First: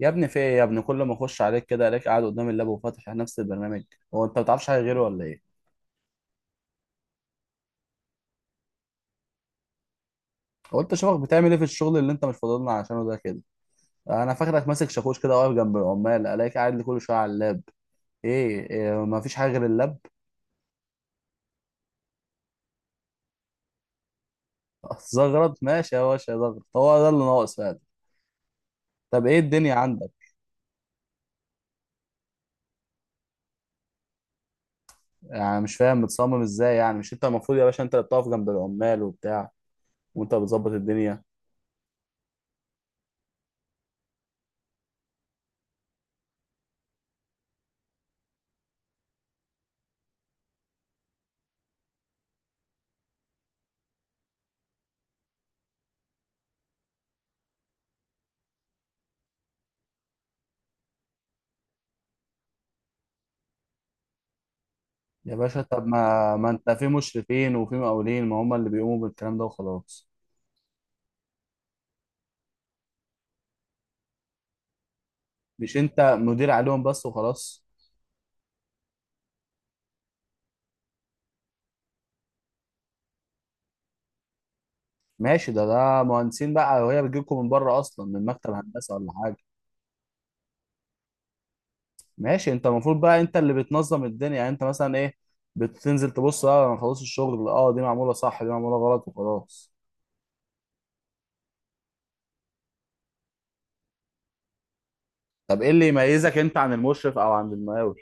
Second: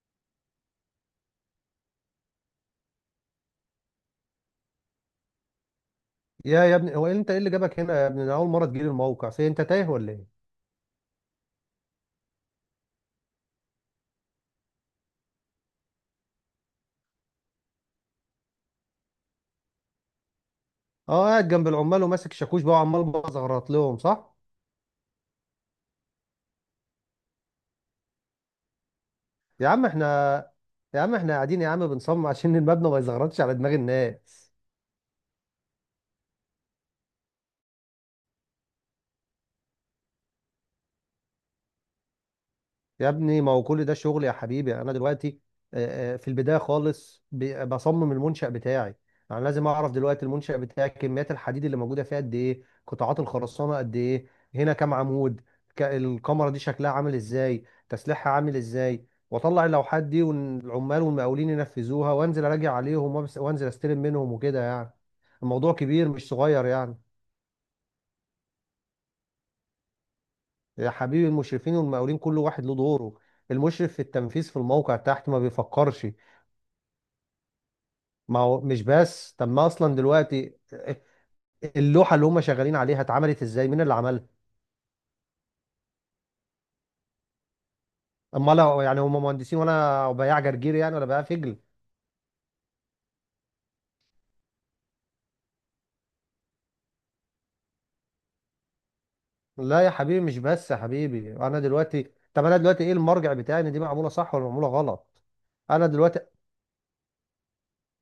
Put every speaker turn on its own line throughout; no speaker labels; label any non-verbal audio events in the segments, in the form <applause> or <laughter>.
يا ابني، في ايه؟ يا ابني، كل ما اخش عليك كده الاقيك قاعد قدام اللاب وفاتح نفس البرنامج. هو انت ما بتعرفش حاجه غيره ولا ايه؟
يا ابني هو إيه انت ايه اللي جابك هنا يا ابني؟ انا اول مره تجيلي الموقع، في انت تايه ولا ايه؟
هو انت شوفك بتعمل ايه في الشغل اللي انت مش فاضلنا عشانه ده كده؟ انا فاكرك ماسك شاكوش كده واقف جنب العمال، الاقيك قاعد لي كل شويه على اللاب. إيه ما فيش حاجه غير اللاب؟
اه قاعد جنب العمال وماسك شاكوش بقى وعمال بزغرط لهم صح.
<laughs> زغرط ماشي يا باشا، زغرط هو ده اللي ناقص فعلا. طب ايه
يا
الدنيا
عم احنا
عندك؟
يا عم احنا قاعدين يا عم بنصمم عشان <laughs> المبنى ما يزغرطش على دماغ الناس.
يعني مش فاهم متصمم ازاي، يعني مش انت المفروض يا باشا انت اللي بتقف جنب العمال وبتاع وانت بتظبط الدنيا؟
يا ابني ما هو كل ده شغل يا حبيبي. انا دلوقتي في البدايه خالص بصمم المنشأ بتاعي. انا لازم اعرف دلوقتي المنشأ بتاعي كميات الحديد اللي موجوده فيها قد ايه، قطاعات الخرسانه قد ايه، هنا كام عمود، الكمره دي شكلها عامل ازاي، تسليحها عامل ازاي، واطلع اللوحات دي والعمال والمقاولين ينفذوها، وانزل اراجع عليهم وانزل استلم منهم وكده يعني.
يا باشا،
الموضوع
طب
كبير مش
ما
صغير
انت في
يعني.
مشرفين وفي مقاولين، ما هم اللي بيقوموا بالكلام ده وخلاص؟
يا حبيبي المشرفين والمقاولين كل واحد له دوره. المشرف في التنفيذ في الموقع تحت ما
مش انت
بيفكرش.
مدير عليهم بس وخلاص؟
ما هو مش بس، طب ما اصلا دلوقتي اللوحه اللي هم شغالين عليها اتعملت ازاي، مين اللي عملها؟
ماشي، ده مهندسين بقى، وهي بتجيلكم من بره اصلا من مكتب
اما لا،
هندسه
يعني
ولا
هم
حاجه؟
مهندسين وانا بياع جرجير يعني ولا بياع فجل؟
ماشي، انت المفروض بقى انت اللي بتنظم الدنيا. يعني انت مثلا ايه، بتنزل تبص اه انا خلاص الشغل، اه دي معموله صح دي معموله غلط وخلاص.
لا يا حبيبي مش بس يا حبيبي. انا دلوقتي، طب انا دلوقتي ايه المرجع بتاعي ان دي معموله صح ولا معموله غلط؟
طب ايه
انا
اللي
دلوقتي،
يميزك انت عن المشرف او عن المقاول؟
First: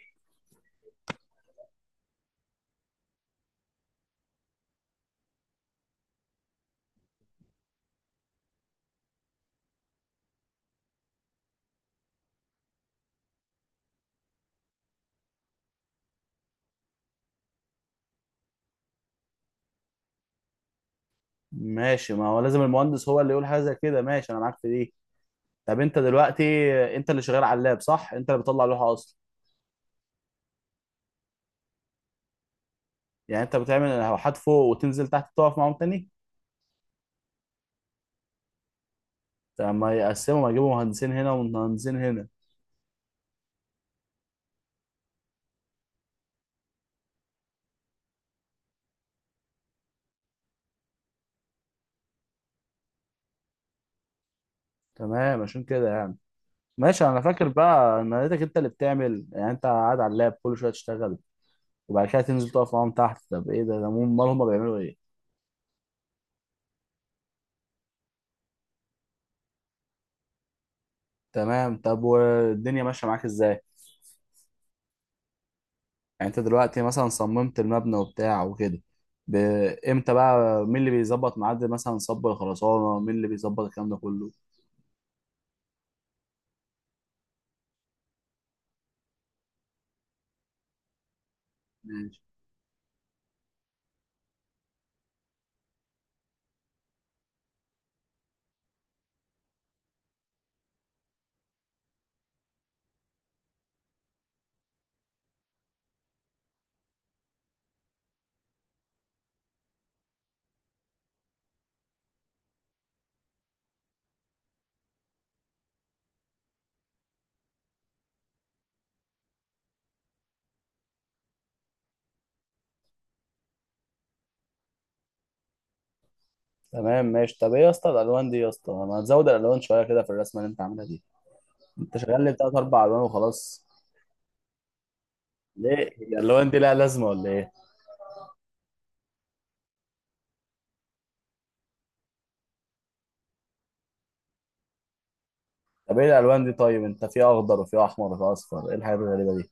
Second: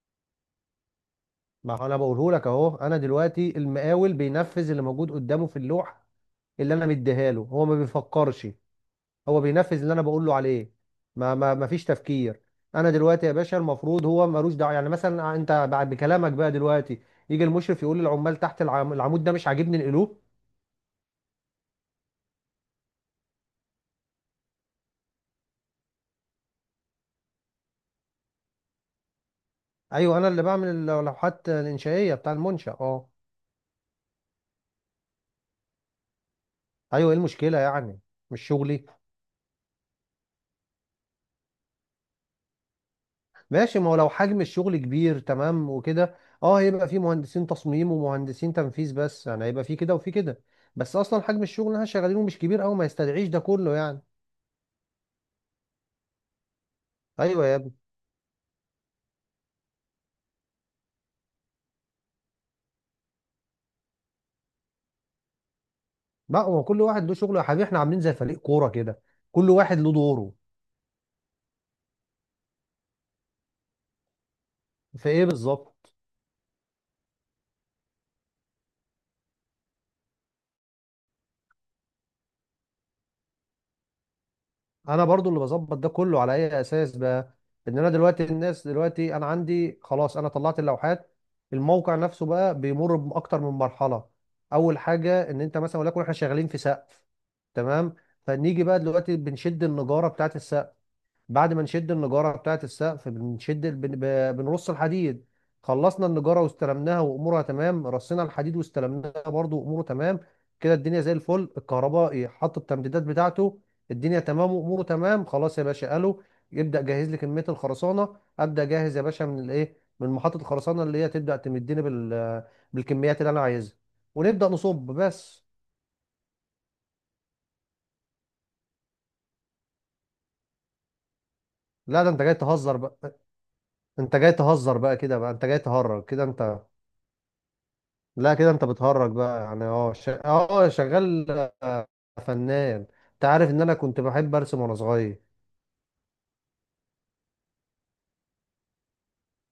ما هو انا بقوله لك اهو، انا دلوقتي المقاول بينفذ اللي موجود قدامه في اللوحه اللي انا مديها له. هو ما بيفكرش، هو بينفذ اللي انا بقول له عليه. ما فيش تفكير. انا دلوقتي يا باشا المفروض هو ملوش دعوه. يعني مثلا انت بعد بكلامك بقى دلوقتي يجي المشرف يقول للعمال تحت العمود ده مش عاجبني نقلوه.
ماشي، ما هو لازم المهندس هو اللي يقول حاجه زي كده، ماشي انا معاك في دي. طب انت دلوقتي انت اللي شغال على اللاب صح؟ انت اللي بتطلع لوحه اصلا؟
ايوه انا اللي بعمل اللوحات الانشائيه بتاع المنشا اه.
يعني انت بتعمل لوحات فوق وتنزل تحت تقف معاهم تاني؟
ايوه، ايه المشكله يعني؟ مش شغلي؟
لما يقسموا يجيبوا مهندسين هنا ومهندسين هنا.
ماشي، ما هو لو حجم الشغل كبير تمام وكده اه هيبقى في مهندسين تصميم ومهندسين تنفيذ، بس يعني هيبقى في كده وفي كده. بس اصلا حجم الشغل اللي احنا شغالينه مش كبير قوي ما يستدعيش ده كله يعني.
تمام، عشان كده يعني. ماشي انا
ايوه
فاكر
يا.
بقى ان لقيتك انت اللي بتعمل، يعني انت قاعد على اللاب كل شويه تشتغل وبعد كده تنزل تقف معاهم تحت، طب ايه ده امال هم بيعملوا ايه؟
لا هو كل واحد له شغله يا حبيبي، احنا عاملين زي فريق كوره كده، كل واحد له دوره.
تمام، طب والدنيا ماشيه معاك ازاي؟
في ايه بالظبط؟
يعني انت دلوقتي مثلا صممت المبنى وبتاع وكده. ب- امتى بقى مين اللي بيظبط ميعاد مثلا صب الخرسانه، مين اللي بيظبط الكلام ده كله؟
انا برضو اللي بظبط ده كله. على اي اساس بقى؟ ان انا دلوقتي الناس دلوقتي انا عندي خلاص انا طلعت اللوحات. الموقع
ماشي.
نفسه بقى بيمر باكتر من مرحله. اول حاجه ان انت مثلا، ولكن احنا شغالين في سقف تمام، فنيجي بقى دلوقتي بنشد النجاره بتاعت السقف. بعد ما نشد النجارة بتاعة السقف بنشد بنرص الحديد. خلصنا النجارة واستلمناها وأمورها تمام، رصينا الحديد واستلمناها برضو وأموره تمام. كده الدنيا زي الفل. الكهربائي حط التمديدات بتاعته، الدنيا تمام وأموره تمام، خلاص يا باشا قالوا يبدأ جهز لي كمية الخرسانة. أبدأ جاهز يا باشا من الإيه، من محطة الخرسانة اللي هي تبدأ تمدني بالكميات اللي أنا عايزها، ونبدأ نصب بس.
تمام ماشي. طب ايه يا اسطى الالوان دي؟ يا اسطى، ما تزود الالوان شويه كده في الرسمه اللي انت عاملها دي، انت
لا ده أنت
شغال لي
جاي
بتلات
تهزر
اربع
بقى،
الوان وخلاص.
أنت جاي تهزر بقى كده بقى أنت جاي
ليه،
تهرج
هي
كده.
الالوان دي
أنت،
لها لازمه ولا ايه؟
لا كده انت بتهرج بقى يعني. اه شغال آه، فنان. انت عارف ان انا كنت بحب ارسم وانا صغير.
طب ايه الالوان دي؟ طيب انت في اخضر وفي احمر وفي اصفر، ايه الحاجات الغريبه دي؟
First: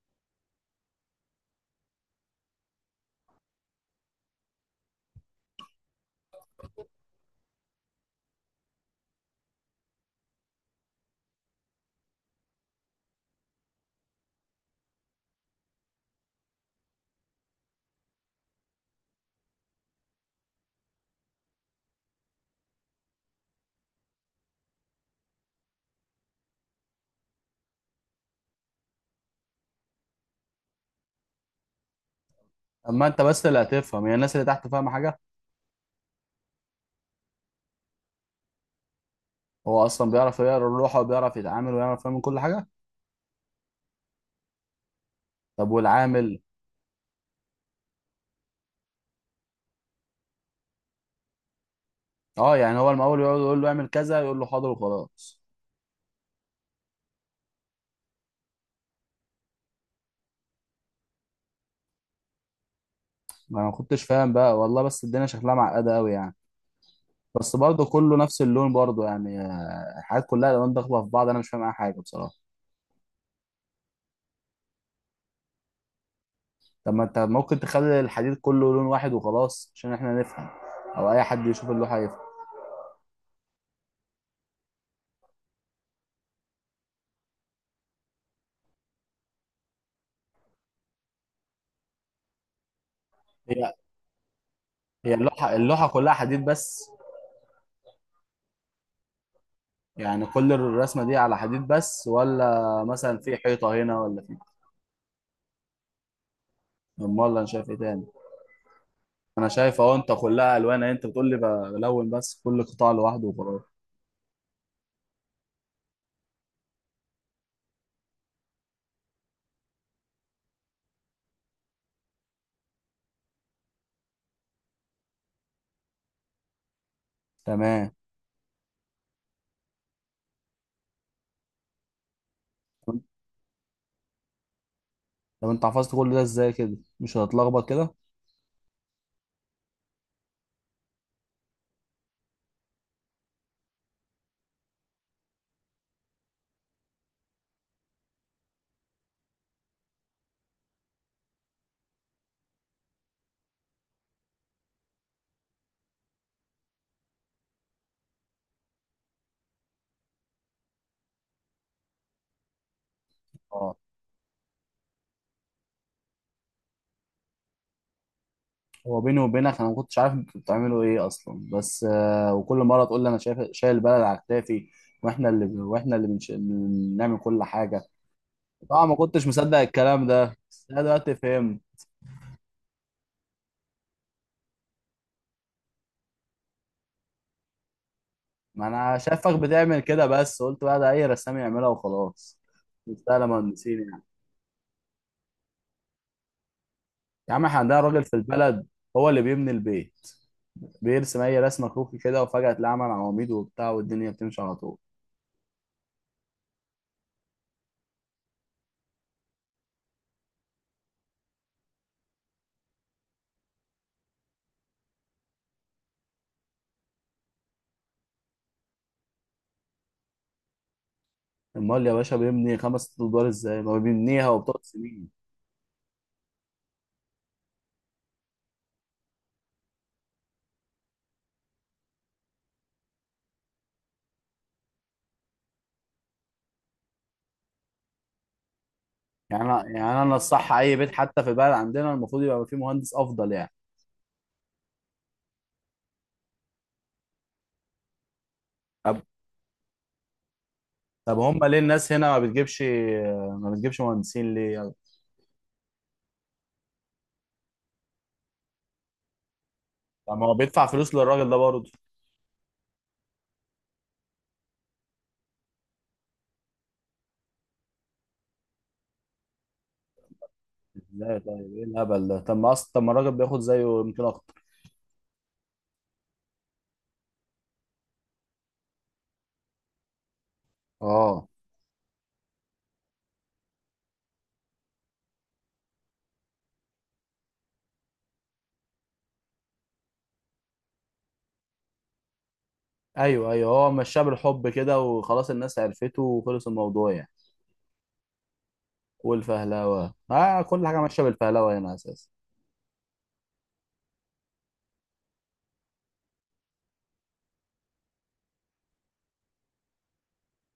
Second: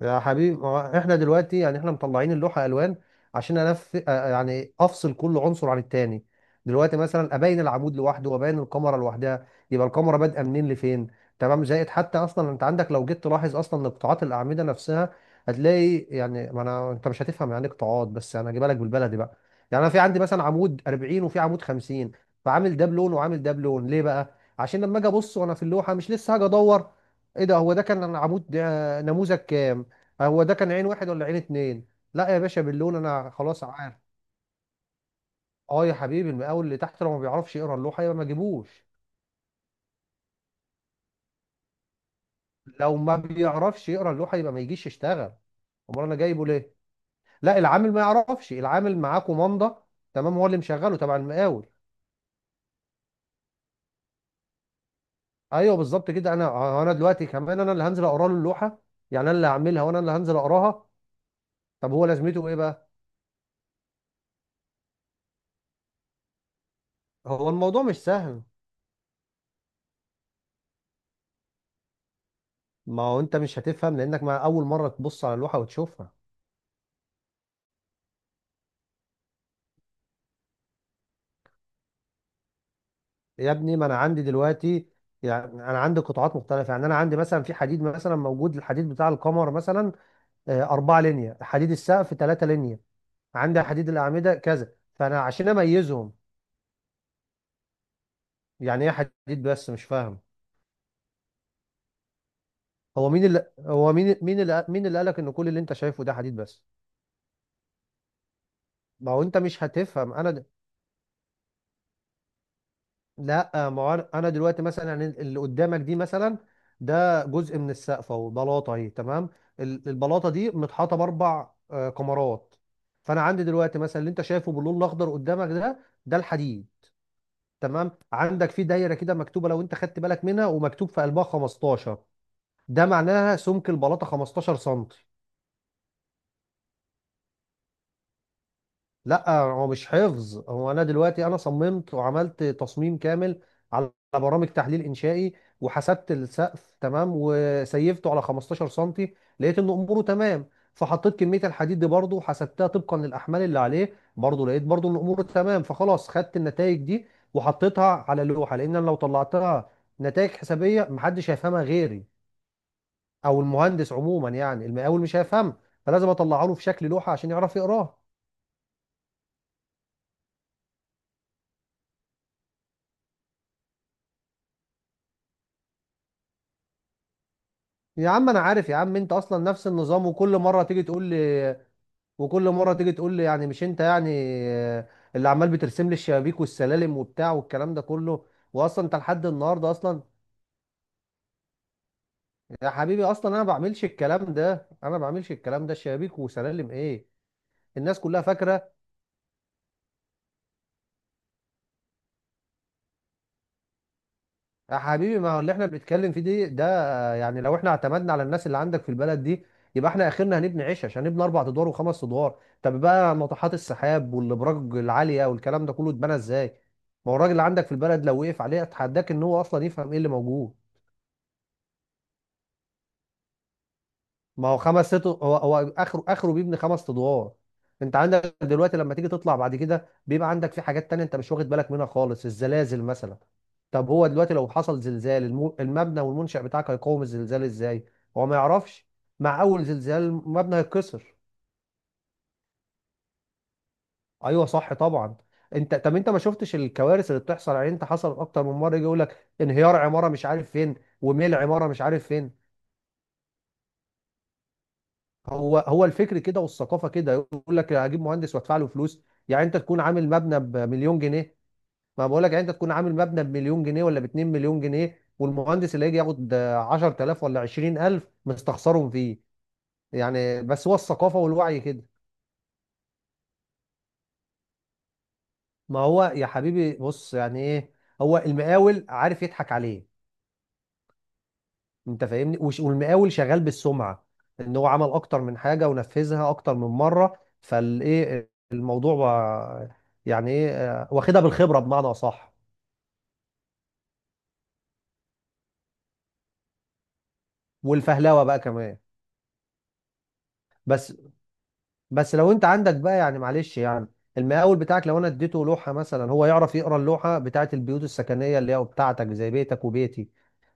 يا حبيبي ما هو احنا دلوقتي يعني احنا مطلعين اللوحه الوان عشان انف آه، يعني افصل كل عنصر عن التاني. دلوقتي مثلا ابين العمود لوحده وابين الكاميرا لوحدها، يبقى الكاميرا بادئه منين لفين. تمام، زائد حتى اصلا انت عندك لو جيت تلاحظ اصلا قطاعات الاعمده نفسها هتلاقي يعني، ما انا انت مش هتفهم يعني إيه قطاعات بس انا هجيبها لك بالبلدي بقى. يعني انا في عندي مثلا عمود 40 وفي عمود 50، فعامل ده بلون وعامل ده بلون. ليه بقى؟ عشان لما اجي ابص وانا في اللوحه مش لسه هاجي ادور ايه ده، هو ده كان عمود نموذج كام، هو ده كان عين واحد ولا عين اتنين. لا يا باشا باللون
اما انت
انا
بس اللي
خلاص عارف.
هتفهم، هي الناس اللي تحت فاهمه حاجه؟
اه يا حبيبي المقاول اللي تحت لو ما بيعرفش يقرا اللوحه يبقى ما جيبوش.
هو اصلا بيعرف يقرا اللوحه وبيعرف يتعامل ويعرف يعمل كل حاجه.
لو ما بيعرفش يقرا اللوحه يبقى ما يجيش يشتغل.
طب
امال انا
والعامل؟
جايبه ليه؟ لا العامل ما يعرفش، العامل معاه كومانده تمام، هو اللي مشغله تبع المقاول.
اه، يعني هو المقاول يقعد يقول له اعمل كذا يقول له حاضر وخلاص؟
ايوه بالظبط كده. انا انا دلوقتي كمان انا اللي هنزل اقرا له اللوحه، يعني انا اللي هعملها وانا اللي هنزل اقراها. طب هو لازمته ايه بقى؟
ما انا ما كنتش فاهم بقى والله، بس الدنيا شكلها معقده قوي يعني.
هو
بس
الموضوع
برضه
مش
كله نفس
سهل.
اللون برضه يعني، الحاجات كلها الالوان داخله في بعض، انا مش فاهم اي حاجه بصراحه.
ما هو انت مش هتفهم لانك مع اول مره تبص على اللوحه وتشوفها.
طب ما انت ممكن تخلي الحديد كله لون واحد وخلاص عشان احنا نفهم، او اي حد يشوف اللوحه يفهم.
يا ابني ما انا عندي دلوقتي، يعني انا عندي قطاعات مختلفه. يعني انا عندي مثلا في حديد، مثلا موجود الحديد بتاع القمر مثلا اربعه لينيا، حديد السقف ثلاثه لينيا، عندي
هي
حديد الاعمده كذا،
هي
فانا عشان
اللوحه
اميزهم.
كلها حديد بس؟
يعني ايه حديد بس مش فاهم؟
يعني كل الرسمه دي على حديد بس، ولا
هو
مثلا
مين
في
اللي
حيطه
هو
هنا
مين
ولا في؟
مين اللي مين اللي قالك ان كل اللي انت شايفه ده حديد بس؟
امال انا شايف ايه تاني؟
ما هو انت
انا
مش
شايف اهو، انت
هتفهم. انا
كلها الوان اهي، انت بتقول لي بلون بس كل قطاع لوحده وخلاص.
لا ما هو انا، أنا دلوقتي مثلا يعني اللي قدامك دي مثلا ده جزء من السقف اهو، بلاطه اهي تمام. البلاطه دي متحاطه باربع كمرات. فانا عندي دلوقتي مثلا اللي انت شايفه باللون الاخضر قدامك ده، ده الحديد.
تمام،
تمام، عندك في دايره كده مكتوبه لو انت خدت بالك منها، ومكتوب في قلبها 15، ده معناها سمك البلاطه 15 سم.
طب انت حفظت كل ده ازاي كده، مش هتتلخبط كده؟
لا هو مش حفظ، هو انا دلوقتي انا صممت وعملت تصميم كامل على برامج تحليل انشائي، وحسبت السقف تمام وسيفته على 15 سنتي لقيت ان اموره تمام، فحطيت كميه الحديد دي برضه وحسبتها طبقا للاحمال اللي عليه برضه لقيت برضه ان اموره تمام، فخلاص خدت النتائج دي وحطيتها على لوحه، لان أنا لو طلعتها نتائج حسابيه محدش هيفهمها غيري، او المهندس عموما، يعني المقاول مش هيفهمها، فلازم اطلعها له في شكل لوحه عشان يعرف يقراها.
هو بيني وبينك انا ما كنتش عارف انتوا بتعملوا ايه اصلا، بس وكل مره تقول لي انا شايف شايل البلد على كتافي، واحنا اللي بنعمل كل حاجه.
يا عم انا عارف يا
طبعا ما
عم، انت
كنتش
اصلا
مصدق
نفس
الكلام
النظام.
ده، بس انا دلوقتي فهمت.
وكل مره تيجي تقول لي يعني مش انت يعني آه، اللي عمال بترسم لي الشبابيك والسلالم وبتاع والكلام ده كله.
ما
واصلا انت
انا
لحد
شايفك
النهارده
بتعمل
اصلا،
كده، بس قلت بقى ده اي رسام يعملها وخلاص.
يا حبيبي
مستاهله
اصلا انا ما
مهندسين
بعملش
يعني؟
الكلام ده، انا ما بعملش الكلام ده شبابيك وسلالم ايه.
يا عم احنا عندنا
الناس
راجل في
كلها
البلد
فاكره.
هو اللي بيبني البيت، بيرسم اي رسمه كروكي كده وفجاه تلاقي عمل عواميد وبتاع والدنيا بتمشي على طول.
يا حبيبي ما هو اللي احنا بنتكلم فيه دي ده، يعني لو احنا اعتمدنا على الناس اللي عندك في البلد دي يبقى احنا اخرنا هنبني عيش. عشان نبني اربع ادوار وخمس ادوار، طب بقى ناطحات السحاب والابراج العاليه والكلام ده كله اتبنى ازاي؟ ما هو الراجل اللي عندك في البلد لو وقف عليه اتحداك ان هو اصلا يفهم ايه اللي موجود.
امال يا باشا بيبني خمس ست ادوار ازاي؟ ما بيبنيها
ما هو
وبتقعد
خمس ست،
سنين.
هو هو اخره اخره بيبني خمس ادوار. انت عندك دلوقتي لما تيجي تطلع بعد كده بيبقى عندك في حاجات تانية انت مش واخد بالك منها خالص، الزلازل مثلا. طب هو دلوقتي لو حصل زلزال المبنى والمنشأ بتاعك هيقاوم الزلزال ازاي؟ هو ما يعرفش، مع
يعني أنا
اول
يعني
زلزال
أنا الصح
المبنى
أي بيت
هيتكسر.
حتى في البلد عندنا المفروض يبقى فيه مهندس أفضل يعني.
ايوه صح طبعا. انت، طب انت ما شفتش الكوارث اللي بتحصل يعني؟ انت حصل اكتر من مره يجي يقول
طب
لك انهيار عماره مش عارف فين،
طب
وميل
هم ليه
عماره مش
الناس
عارف
هنا ما
فين.
بتجيبش، ما بتجيبش مهندسين ليه يعني؟
هو الفكر كده والثقافه كده، يقول لك هجيب مهندس وادفع له فلوس. يعني انت تكون عامل
طب ما هو
مبنى
بيدفع فلوس
بمليون
للراجل ده
جنيه،
برضه.
ما بقول لك يعني انت تكون عامل مبنى بمليون جنيه ولا ب 2 مليون جنيه، والمهندس اللي هيجي ياخد 10,000 ولا 20,000 مستخسرهم فيه يعني. بس هو الثقافه
ازاي طيب،
والوعي
ايه
كده.
الهبل ده؟ طب ما اصلا، طب ما الراجل بياخد زيه يمكن اكتر.
ما هو يا حبيبي بص يعني ايه، هو المقاول عارف يضحك عليه.
اه،
انت فاهمني والمقاول شغال بالسمعه، ان هو عمل اكتر من حاجه ونفذها اكتر من مره، فالايه الموضوع بقى. يعني ايه واخدها بالخبره بمعنى اصح.
ايوه ايوه، هو مشاه بالحب كده وخلاص، الناس عرفته وخلص الموضوع يعني.
والفهلوه بقى كمان.
والفهلوه، كل حاجه
بس
ماشيه بالفهلوه هنا اساسا.
بس لو انت عندك بقى يعني معلش يعني، المقاول بتاعك لو انا اديته لوحه مثلا هو يعرف يقرا اللوحه بتاعت البيوت السكنيه اللي هي بتاعتك، زي بيتك وبيتي.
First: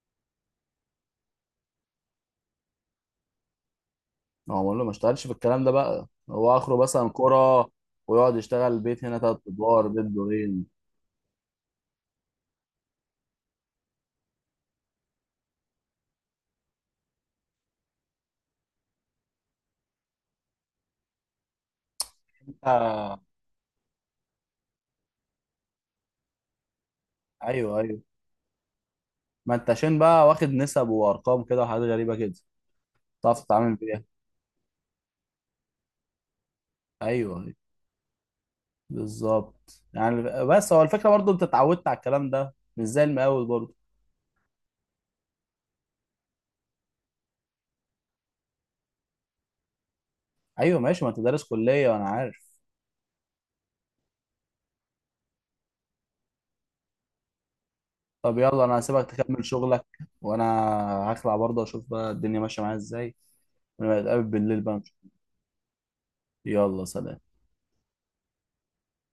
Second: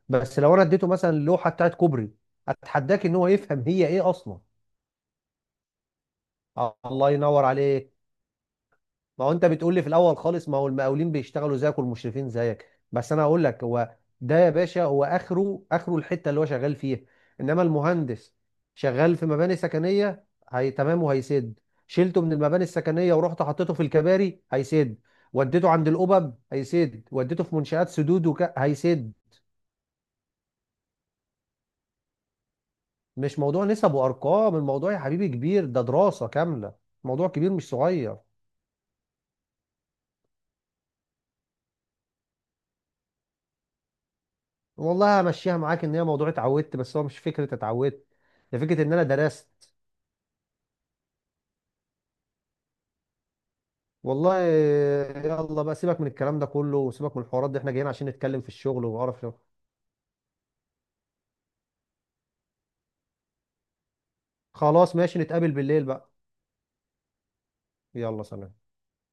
بس لو انا اديته مثلا اللوحه بتاعت كوبري اتحداك ان هو يفهم هي ايه اصلا.
هو بقول له ما اشتغلش في الكلام ده بقى، هو اخره مثلا
الله ينور
كرة،
عليك.
ويقعد يشتغل بيت هنا
ما هو
تلات
انت بتقول لي
ادوار،
في
بيت
الاول خالص ما
دورين.
هو المقاولين بيشتغلوا زيك والمشرفين زيك، بس انا هقول لك هو ده يا باشا هو اخره اخره الحته اللي هو شغال فيها. انما المهندس شغال في مباني سكنيه، هي تمام وهيسد، شلته من المباني السكنيه ورحت حطيته في الكباري هيسد، وديته عند الأبب هيسد، وديته في
ايوه
منشآت
ايوه،
سدود هيسد.
ما انت عشان بقى واخد نسب وارقام كده وحاجات غريبه كده
مش
تعرف
موضوع
تتعامل
نسب
بيها.
وارقام، الموضوع يا حبيبي كبير، ده دراسه كامله. موضوع
ايوه
كبير
أيوة،
مش صغير.
بالظبط يعني. بس هو الفكره برضو انت اتعودت على الكلام ده، مش زي المقاول برضو.
والله همشيها معاك ان هي موضوع اتعودت، بس هو مش فكره اتعودت، ده فكره ان انا درست
ايوه ماشي، ما انت دارس كليه وانا عارف.
والله. يلا بقى سيبك من الكلام ده كله وسيبك من الحوارات دي، احنا جايين عشان
طب
نتكلم في
يلا انا
الشغل
هسيبك
وقرف.
تكمل شغلك، وانا هخلع برضه اشوف بقى الدنيا ماشيه معايا ازاي، ونبقى نتقابل بالليل بقى
خلاص
نشوف.
ماشي، نتقابل بالليل بقى.
يلا سلام.
يلا سلام.